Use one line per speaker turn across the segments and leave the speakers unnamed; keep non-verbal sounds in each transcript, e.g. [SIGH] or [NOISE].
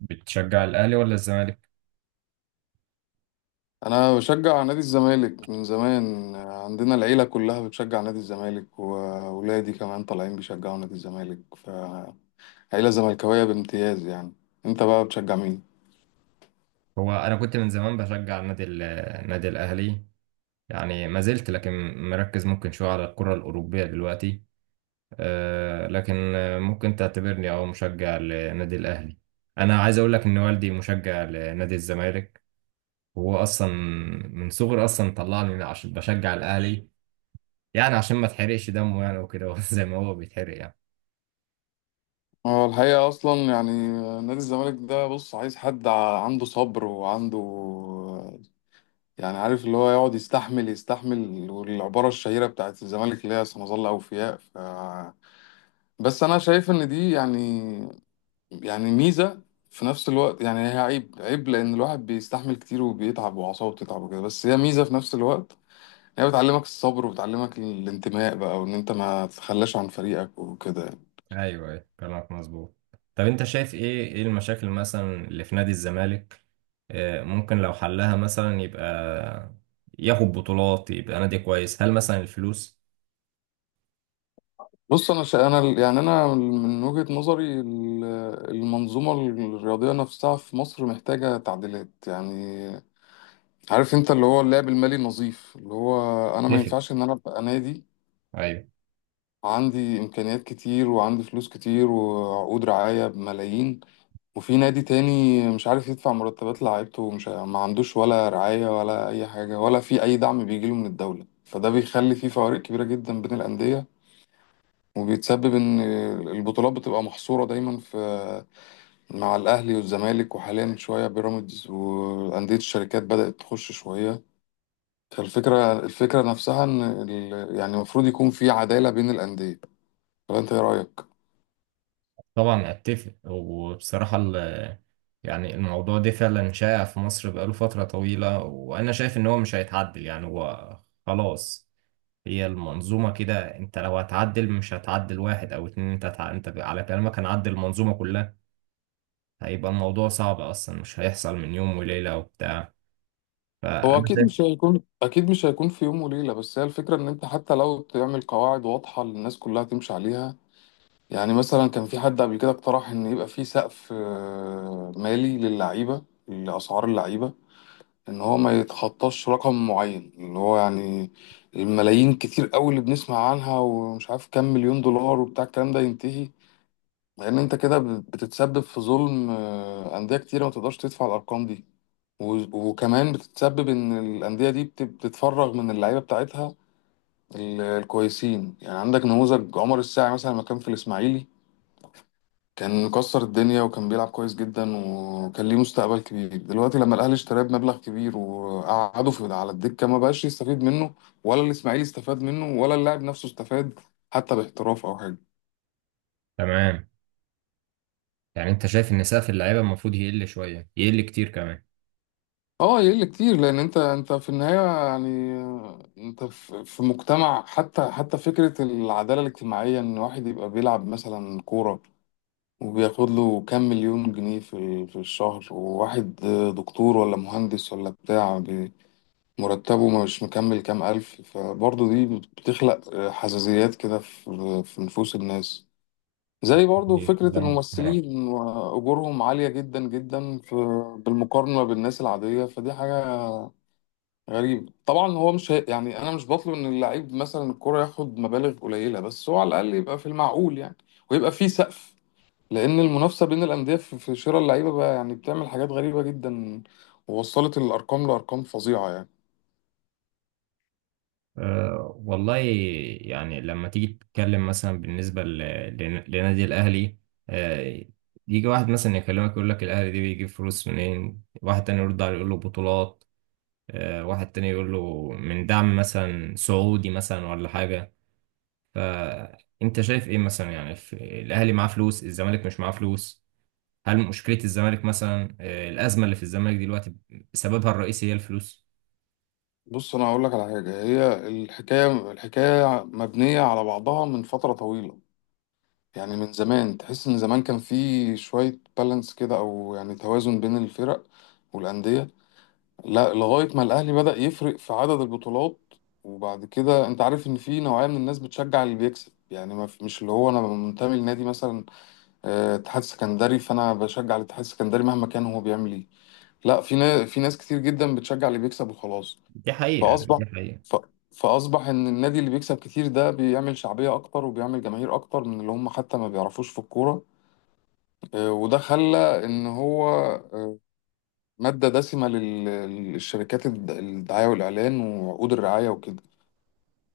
بتشجع الاهلي ولا الزمالك؟
انا بشجع نادي الزمالك من زمان. عندنا العيله كلها بتشجع نادي الزمالك، واولادي كمان طالعين بيشجعوا نادي الزمالك، فعيله زملكاويه بامتياز يعني. انت بقى بتشجع مين؟
هو انا كنت من زمان بشجع النادي النادي الاهلي. يعني ما زلت، لكن مركز ممكن شويه على الكره الاوروبيه دلوقتي. لكن ممكن تعتبرني او مشجع للنادي الاهلي. انا عايز اقول لك ان والدي مشجع لنادي الزمالك، وهو اصلا من صغري اصلا طلعني عشان بشجع الاهلي. يعني عشان ما تحرقش دمه، يعني وكده [LAUGHS] زي ما هو بيتحرق يعني.
هو الحقيقه اصلا يعني نادي الزمالك ده، بص، عايز حد عنده صبر وعنده، يعني عارف اللي هو يقعد يستحمل يستحمل، والعباره الشهيره بتاعت الزمالك اللي هي سنظل اوفياء، ف بس انا شايف ان دي يعني ميزة في نفس الوقت. يعني هي عيب عيب، لأن الواحد بيستحمل كتير وبيتعب وأعصابه بتتعب وكده، بس هي ميزة في نفس الوقت. هي بتعلمك الصبر وبتعلمك الانتماء بقى، وإن أنت ما تتخلاش عن فريقك وكده يعني.
ايوه، ايوه، كلامك مظبوط. طب انت شايف ايه المشاكل مثلا اللي في نادي الزمالك؟ ممكن لو حلها مثلا يبقى ياخد بطولات، يبقى نادي كويس. هل مثلا الفلوس؟
بص، أنا أنا يعني أنا من وجهة نظري المنظومة الرياضية نفسها في مصر محتاجة تعديلات يعني. عارف أنت اللي هو اللعب المالي نظيف، اللي هو أنا ما
اتفق.
ينفعش إن أنا أبقى نادي
ايوه.
عندي إمكانيات كتير وعندي فلوس كتير وعقود رعاية بملايين، وفي نادي تاني مش عارف يدفع مرتبات لعيبته ومش ما عندوش ولا رعاية ولا أي حاجة ولا في أي دعم بيجيله من الدولة. فده بيخلي في فوارق كبيرة جدا بين الأندية، وبيتسبب إن البطولات بتبقى محصورة دايما في، مع الأهلي والزمالك، وحاليا شوية بيراميدز وأندية الشركات بدأت تخش شوية. فالفكرة نفسها إن يعني المفروض يكون في عدالة بين الأندية. فأنت إيه رأيك؟
طبعا اتفق. وبصراحة يعني الموضوع ده فعلا شائع في مصر بقاله فترة طويلة، وانا شايف ان هو مش هيتعدل، يعني هو خلاص. هي المنظومة كده، انت لو هتعدل مش هتعدل واحد او اتنين، انت انت على كلامك هنعدل المنظومة كلها. هيبقى الموضوع صعب اصلا، مش هيحصل من يوم وليله وبتاع.
هو
فانا
اكيد
شايف.
مش هيكون، اكيد مش هيكون في يوم وليله، بس هي الفكره ان انت حتى لو تعمل قواعد واضحه للناس كلها تمشي عليها. يعني مثلا كان في حد قبل كده اقترح ان يبقى في سقف مالي للعيبه، لاسعار اللعيبه، ان هو ما يتخطاش رقم معين، اللي هو يعني الملايين كتير قوي اللي بنسمع عنها، ومش عارف كام مليون دولار وبتاع، الكلام ده ينتهي. لان انت كده بتتسبب في ظلم انديه كتيره ما تقدرش تدفع الارقام دي. وكمان بتتسبب ان الانديه دي بتتفرغ من اللعيبه بتاعتها الكويسين. يعني عندك نموذج عمر الساعي مثلا، لما كان في الاسماعيلي كان مكسر الدنيا وكان بيلعب كويس جدا وكان ليه مستقبل كبير. دلوقتي لما الاهلي اشتراه بمبلغ كبير وقعده في على الدكه، ما بقاش يستفيد منه، ولا الاسماعيلي استفاد منه، ولا اللاعب نفسه استفاد حتى باحتراف او حاجه.
تمام. يعني انت شايف ان سقف اللعيبه المفروض يقل شويه، يقل كتير كمان.
اه، يقل كتير، لان انت انت في النهايه، يعني انت في في مجتمع، حتى حتى فكره العداله الاجتماعيه، ان واحد يبقى بيلعب مثلا كوره وبياخد له كام مليون جنيه في في الشهر، وواحد دكتور ولا مهندس ولا بتاع مرتبه مش مكمل كام الف، فبرضه دي بتخلق حساسيات كده في في نفوس الناس. زي برضه
يعني
فكرة
كلام محترم.
الممثلين وأجورهم عالية جدا جدا، في بالمقارنة بالناس العادية، فدي حاجة غريب طبعا. هو مش يعني انا مش بطلب ان اللعيب مثلا الكرة ياخد مبالغ قليلة، بس هو على الاقل يبقى في المعقول يعني، ويبقى في سقف، لان المنافسة بين الاندية في في شراء اللعيبة بقى يعني بتعمل حاجات غريبة جدا، ووصلت الارقام لارقام فظيعة يعني.
أه والله. يعني لما تيجي تتكلم مثلا بالنسبه لنادي الاهلي، أه. يجي واحد مثلا يكلمك يقول لك الاهلي دي بيجيب فلوس منين، واحد تاني يرد عليه يقول له بطولات. واحد تاني يقول له من دعم مثلا سعودي، مثلا ولا حاجه. فانت شايف ايه مثلا؟ يعني في الاهلي معاه فلوس، الزمالك مش معاه فلوس. هل مشكلة الزمالك، مثلا الأزمة اللي في الزمالك دلوقتي، سببها الرئيسي هي الفلوس؟
بص، انا هقول لك على حاجة. هي الحكاية، الحكاية مبنية على بعضها من فترة طويلة. يعني من زمان تحس ان زمان كان في شوية بالانس كده، او يعني توازن بين الفرق والأندية، لا، لغاية ما الأهلي بدأ يفرق في عدد البطولات. وبعد كده أنت عارف إن في نوعية من الناس بتشجع اللي بيكسب، يعني ما في- مش اللي هو أنا منتمي لنادي مثلا اتحاد سكندري فأنا بشجع الاتحاد السكندري مهما كان هو بيعمل إيه، لا، في ناس، في ناس كتير جدا بتشجع اللي بيكسب وخلاص.
دي حقيقة،
فأصبح
دي حقيقة.
ف... فأصبح إن النادي اللي بيكسب كتير ده بيعمل شعبية أكتر وبيعمل جماهير أكتر من اللي هم حتى ما بيعرفوش في الكورة. وده خلى إن هو آه، مادة دسمة للشركات الدعاية والإعلان وعقود الرعاية وكده.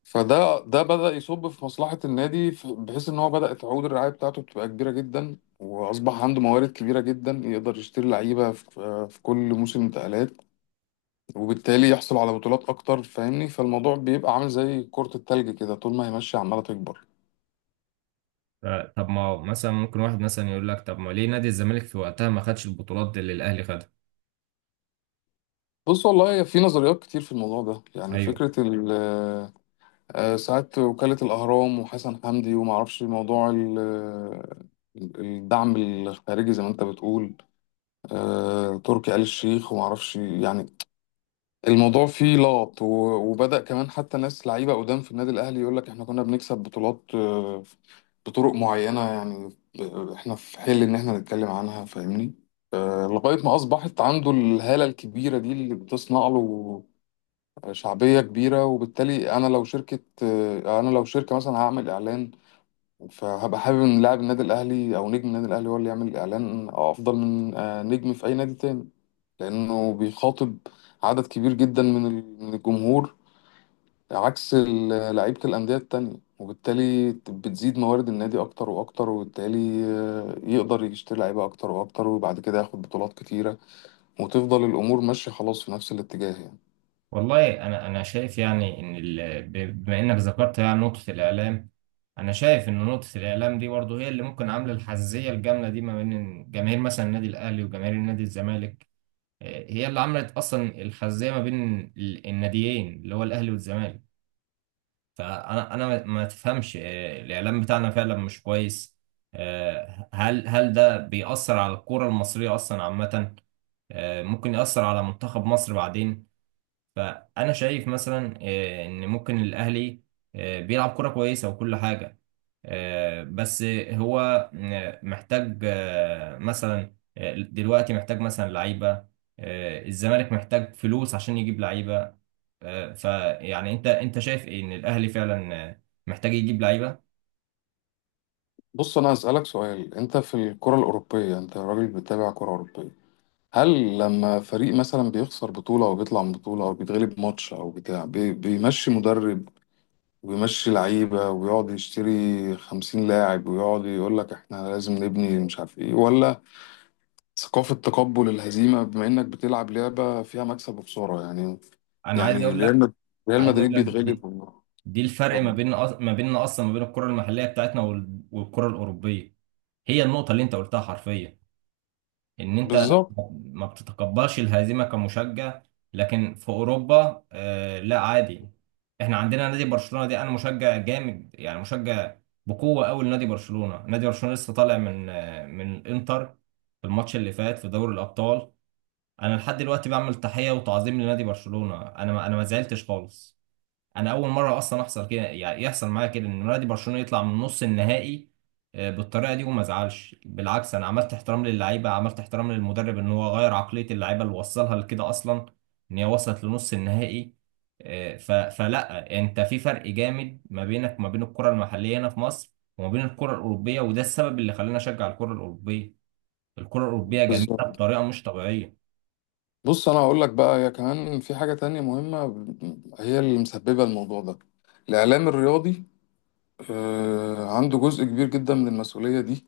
فده ده بدأ يصب في مصلحة النادي، بحيث إن هو بدأت عقود الرعاية بتاعته بتبقى كبيرة جدا، وأصبح عنده موارد كبيرة جدا يقدر يشتري لعيبة في في كل موسم انتقالات، وبالتالي يحصل على بطولات أكتر، فاهمني. فالموضوع بيبقى عامل زي كرة التلج كده، طول ما هي ماشية عمالة تكبر.
ف- طب ما هو مثلا ممكن واحد مثلا يقول لك طب ما ليه نادي الزمالك في وقتها ما خدش البطولات اللي الأهلي خدها؟
بص والله في نظريات كتير في الموضوع ده. يعني
ايوه،
فكرة ال ساعات وكالة الأهرام وحسن حمدي ومعرفش، موضوع الدعم الخارجي زي ما أنت بتقول، تركي آل الشيخ ومعرفش يعني. الموضوع فيه لغط، وبدأ كمان حتى ناس لعيبة قدام في النادي الأهلي يقول لك إحنا كنا بنكسب بطولات بطرق معينة يعني، إحنا في حل إن إحنا نتكلم عنها، فاهمني. لغاية ما أصبحت عنده الهالة الكبيرة دي اللي بتصنع له شعبية كبيرة. وبالتالي أنا لو شركة مثلا هعمل إعلان، فهبقى حابب إن لاعب النادي الأهلي أو نجم النادي الأهلي هو اللي يعمل إعلان أفضل من نجم في أي نادي تاني، لأنه بيخاطب عدد كبير جدا من من الجمهور، عكس لعيبة الأندية التانية. وبالتالي بتزيد موارد النادي أكتر وأكتر، وبالتالي يقدر يشتري لعيبة أكتر وأكتر، وبعد كده ياخد بطولات كتيرة، وتفضل الأمور ماشية خلاص في نفس الاتجاه يعني.
والله انا شايف يعني ان بما انك ذكرت يعني نقطة الإعلام. انا شايف ان نقطة الإعلام دي برضه هي اللي ممكن عاملة الحزية الجامدة دي ما بين جماهير مثلا النادي الأهلي وجماهير النادي الزمالك. هي اللي عملت اصلا الخزيه ما بين الناديين اللي هو الاهلي والزمالك. فانا انا ما ما تفهمش، الاعلام بتاعنا فعلا مش كويس. هل ده بيأثر على الكره المصريه اصلا عامه؟ ممكن يأثر على منتخب مصر بعدين. فانا شايف مثلا، ان ممكن الاهلي بيلعب كره كويسه وكل حاجه. بس هو محتاج مثلا دلوقتي محتاج مثلا لعيبة. الزمالك محتاج فلوس عشان يجيب لعيبة. فيعني انت شايف ايه ان الاهلي فعلا محتاج يجيب لعيبة؟
بص، انا هسألك سؤال. انت في الكرة الأوروبية، انت راجل بتتابع كرة أوروبية، هل لما فريق مثلا بيخسر بطولة او بيطلع من بطولة او بيتغلب ماتش او بتاع بيمشي مدرب ويمشي لعيبة ويقعد يشتري خمسين لاعب ويقعد يقول لك احنا لازم نبني مش عارف ايه، ولا ثقافة تقبل الهزيمة بما انك بتلعب لعبة فيها مكسب وخسارة يعني؟
انا عايز
يعني
اقول لك،
ريال
عايز اقول
مدريد
لك دي,
بيتغلب.
دي الفرق ما بين ما بيننا اصلا، ما بين الكرة المحلية بتاعتنا والكرة الأوروبية. هي النقطة اللي انت قلتها حرفيا، ان انت
بالظبط.
ما بتتقبلش الهزيمه كمشجع. لكن في اوروبا، لا، عادي. احنا عندنا نادي برشلونه، دي انا مشجع جامد، يعني مشجع بقوه قوي لنادي برشلونه. نادي برشلونه لسه طالع من من الانتر في الماتش اللي فات في دوري الابطال. انا لحد دلوقتي بعمل تحيه وتعظيم لنادي برشلونه. انا ما زعلتش خالص. انا اول مره اصلا احصل كده، يعني يحصل معايا كده، ان نادي برشلونه يطلع من نص النهائي بالطريقه دي. وما ازعلش، بالعكس انا عملت احترام للعيبه، عملت احترام للمدرب، ان هو غير عقليه اللعيبه اللي وصلها لكده اصلا، ان هي وصلت لنص النهائي. آه، ف- فلا، انت في فرق جامد ما بينك وما بين الكره المحليه هنا في مصر وما بين الكره الاوروبيه، وده السبب اللي خلاني اشجع الكره الاوروبيه. الكره الاوروبيه جميله
بالظبط،
بطريقه مش طبيعيه.
بص انا هقول لك بقى. هي كمان في حاجة تانية مهمة هي اللي مسببة الموضوع ده، الاعلام الرياضي عنده جزء كبير جدا من المسؤولية دي،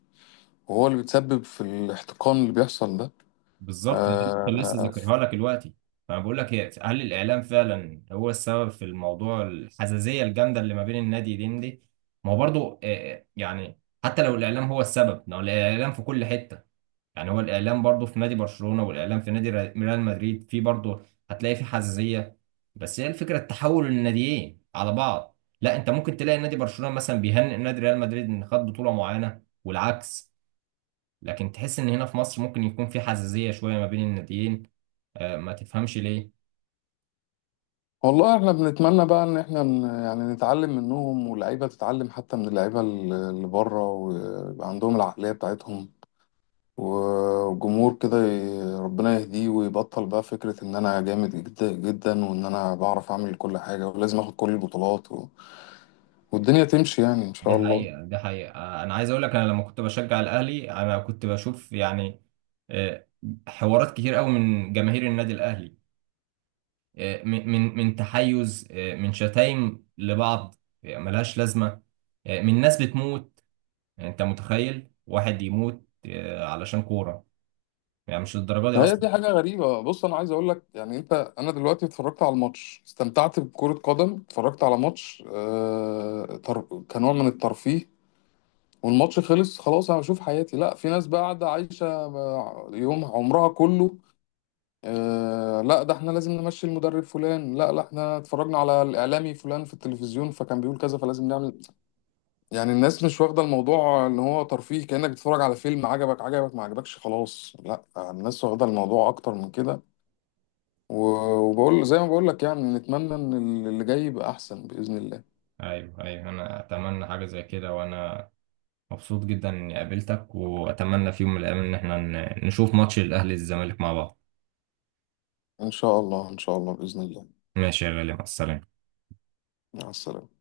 وهو اللي بيتسبب في الاحتقان اللي بيحصل ده.
بالظبط، أنا كنت لسه
آه،
ذاكرها لك دلوقتي. فانا بقول لك، هي هل الاعلام فعلا هو السبب في الموضوع الحزازيه الجامده اللي ما بين النادي دين دي؟ ما هو برضو، يعني حتى لو الاعلام هو السبب، ما هو الاعلام في كل حته. يعني هو الاعلام برضو في نادي برشلونه، والاعلام في نادي ريال مدريد في برضو. هتلاقي في حزازيه. بس هي الفكره التحول الناديين على بعض، لا انت ممكن تلاقي نادي برشلونه مثلا بيهنئ نادي ريال مدريد ان خد بطوله معينه والعكس. لكن تحس ان هنا في مصر ممكن يكون في حزازية شوية ما بين الناديين، ما تفهمش ليه.
والله احنا بنتمنى بقى ان احنا يعني نتعلم منهم، واللعيبة تتعلم حتى من اللعيبة اللي بره وعندهم العقلية بتاعتهم. وجمهور كده ربنا يهديه، ويبطل بقى فكرة إن أنا جامد جدا جدا، وإن أنا بعرف أعمل كل حاجة ولازم آخد كل البطولات والدنيا تمشي يعني إن
دي
شاء الله.
حقيقة، دي حقيقة. انا عايز اقول لك، انا لما كنت بشجع الاهلي انا كنت بشوف يعني آه، حوارات كتير قوي من جماهير النادي الاهلي. من تحيز، من شتايم لبعض ملهاش لازمة، من ناس بتموت. يعني انت متخيل واحد يموت علشان كورة؟ يعني مش للدرجة دي
هي
اصلا.
دي حاجة غريبة. بص أنا عايز أقول لك يعني، أنت، أنا دلوقتي اتفرجت على الماتش، استمتعت بكرة قدم، اتفرجت على ماتش كنوع من الترفيه. والماتش خلص خلاص، أنا بشوف حياتي. لا، في ناس بقى قاعدة عايشة يوم عمرها كله. آه لا، ده احنا لازم نمشي المدرب فلان، لا لا احنا اتفرجنا على الاعلامي فلان في التلفزيون فكان بيقول كذا فلازم نعمل. يعني الناس مش واخده الموضوع ان هو ترفيه، كانك بتتفرج على فيلم، عجبك عجبك ما عجبكش خلاص. لا، الناس واخده الموضوع اكتر من كده. وبقول زي ما بقول لك يعني، نتمنى ان اللي جاي يبقى احسن باذن الله.
ايوه، ايوه، انا اتمنى حاجة زي كده. وانا مبسوط جدا اني قابلتك، واتمنى في يوم من الايام ان احنا نشوف ماتش الاهلي الزمالك مع بعض.
ان شاء الله ان شاء الله باذن الله.
ماشي يا غالي، مع السلامة.
مع السلامه.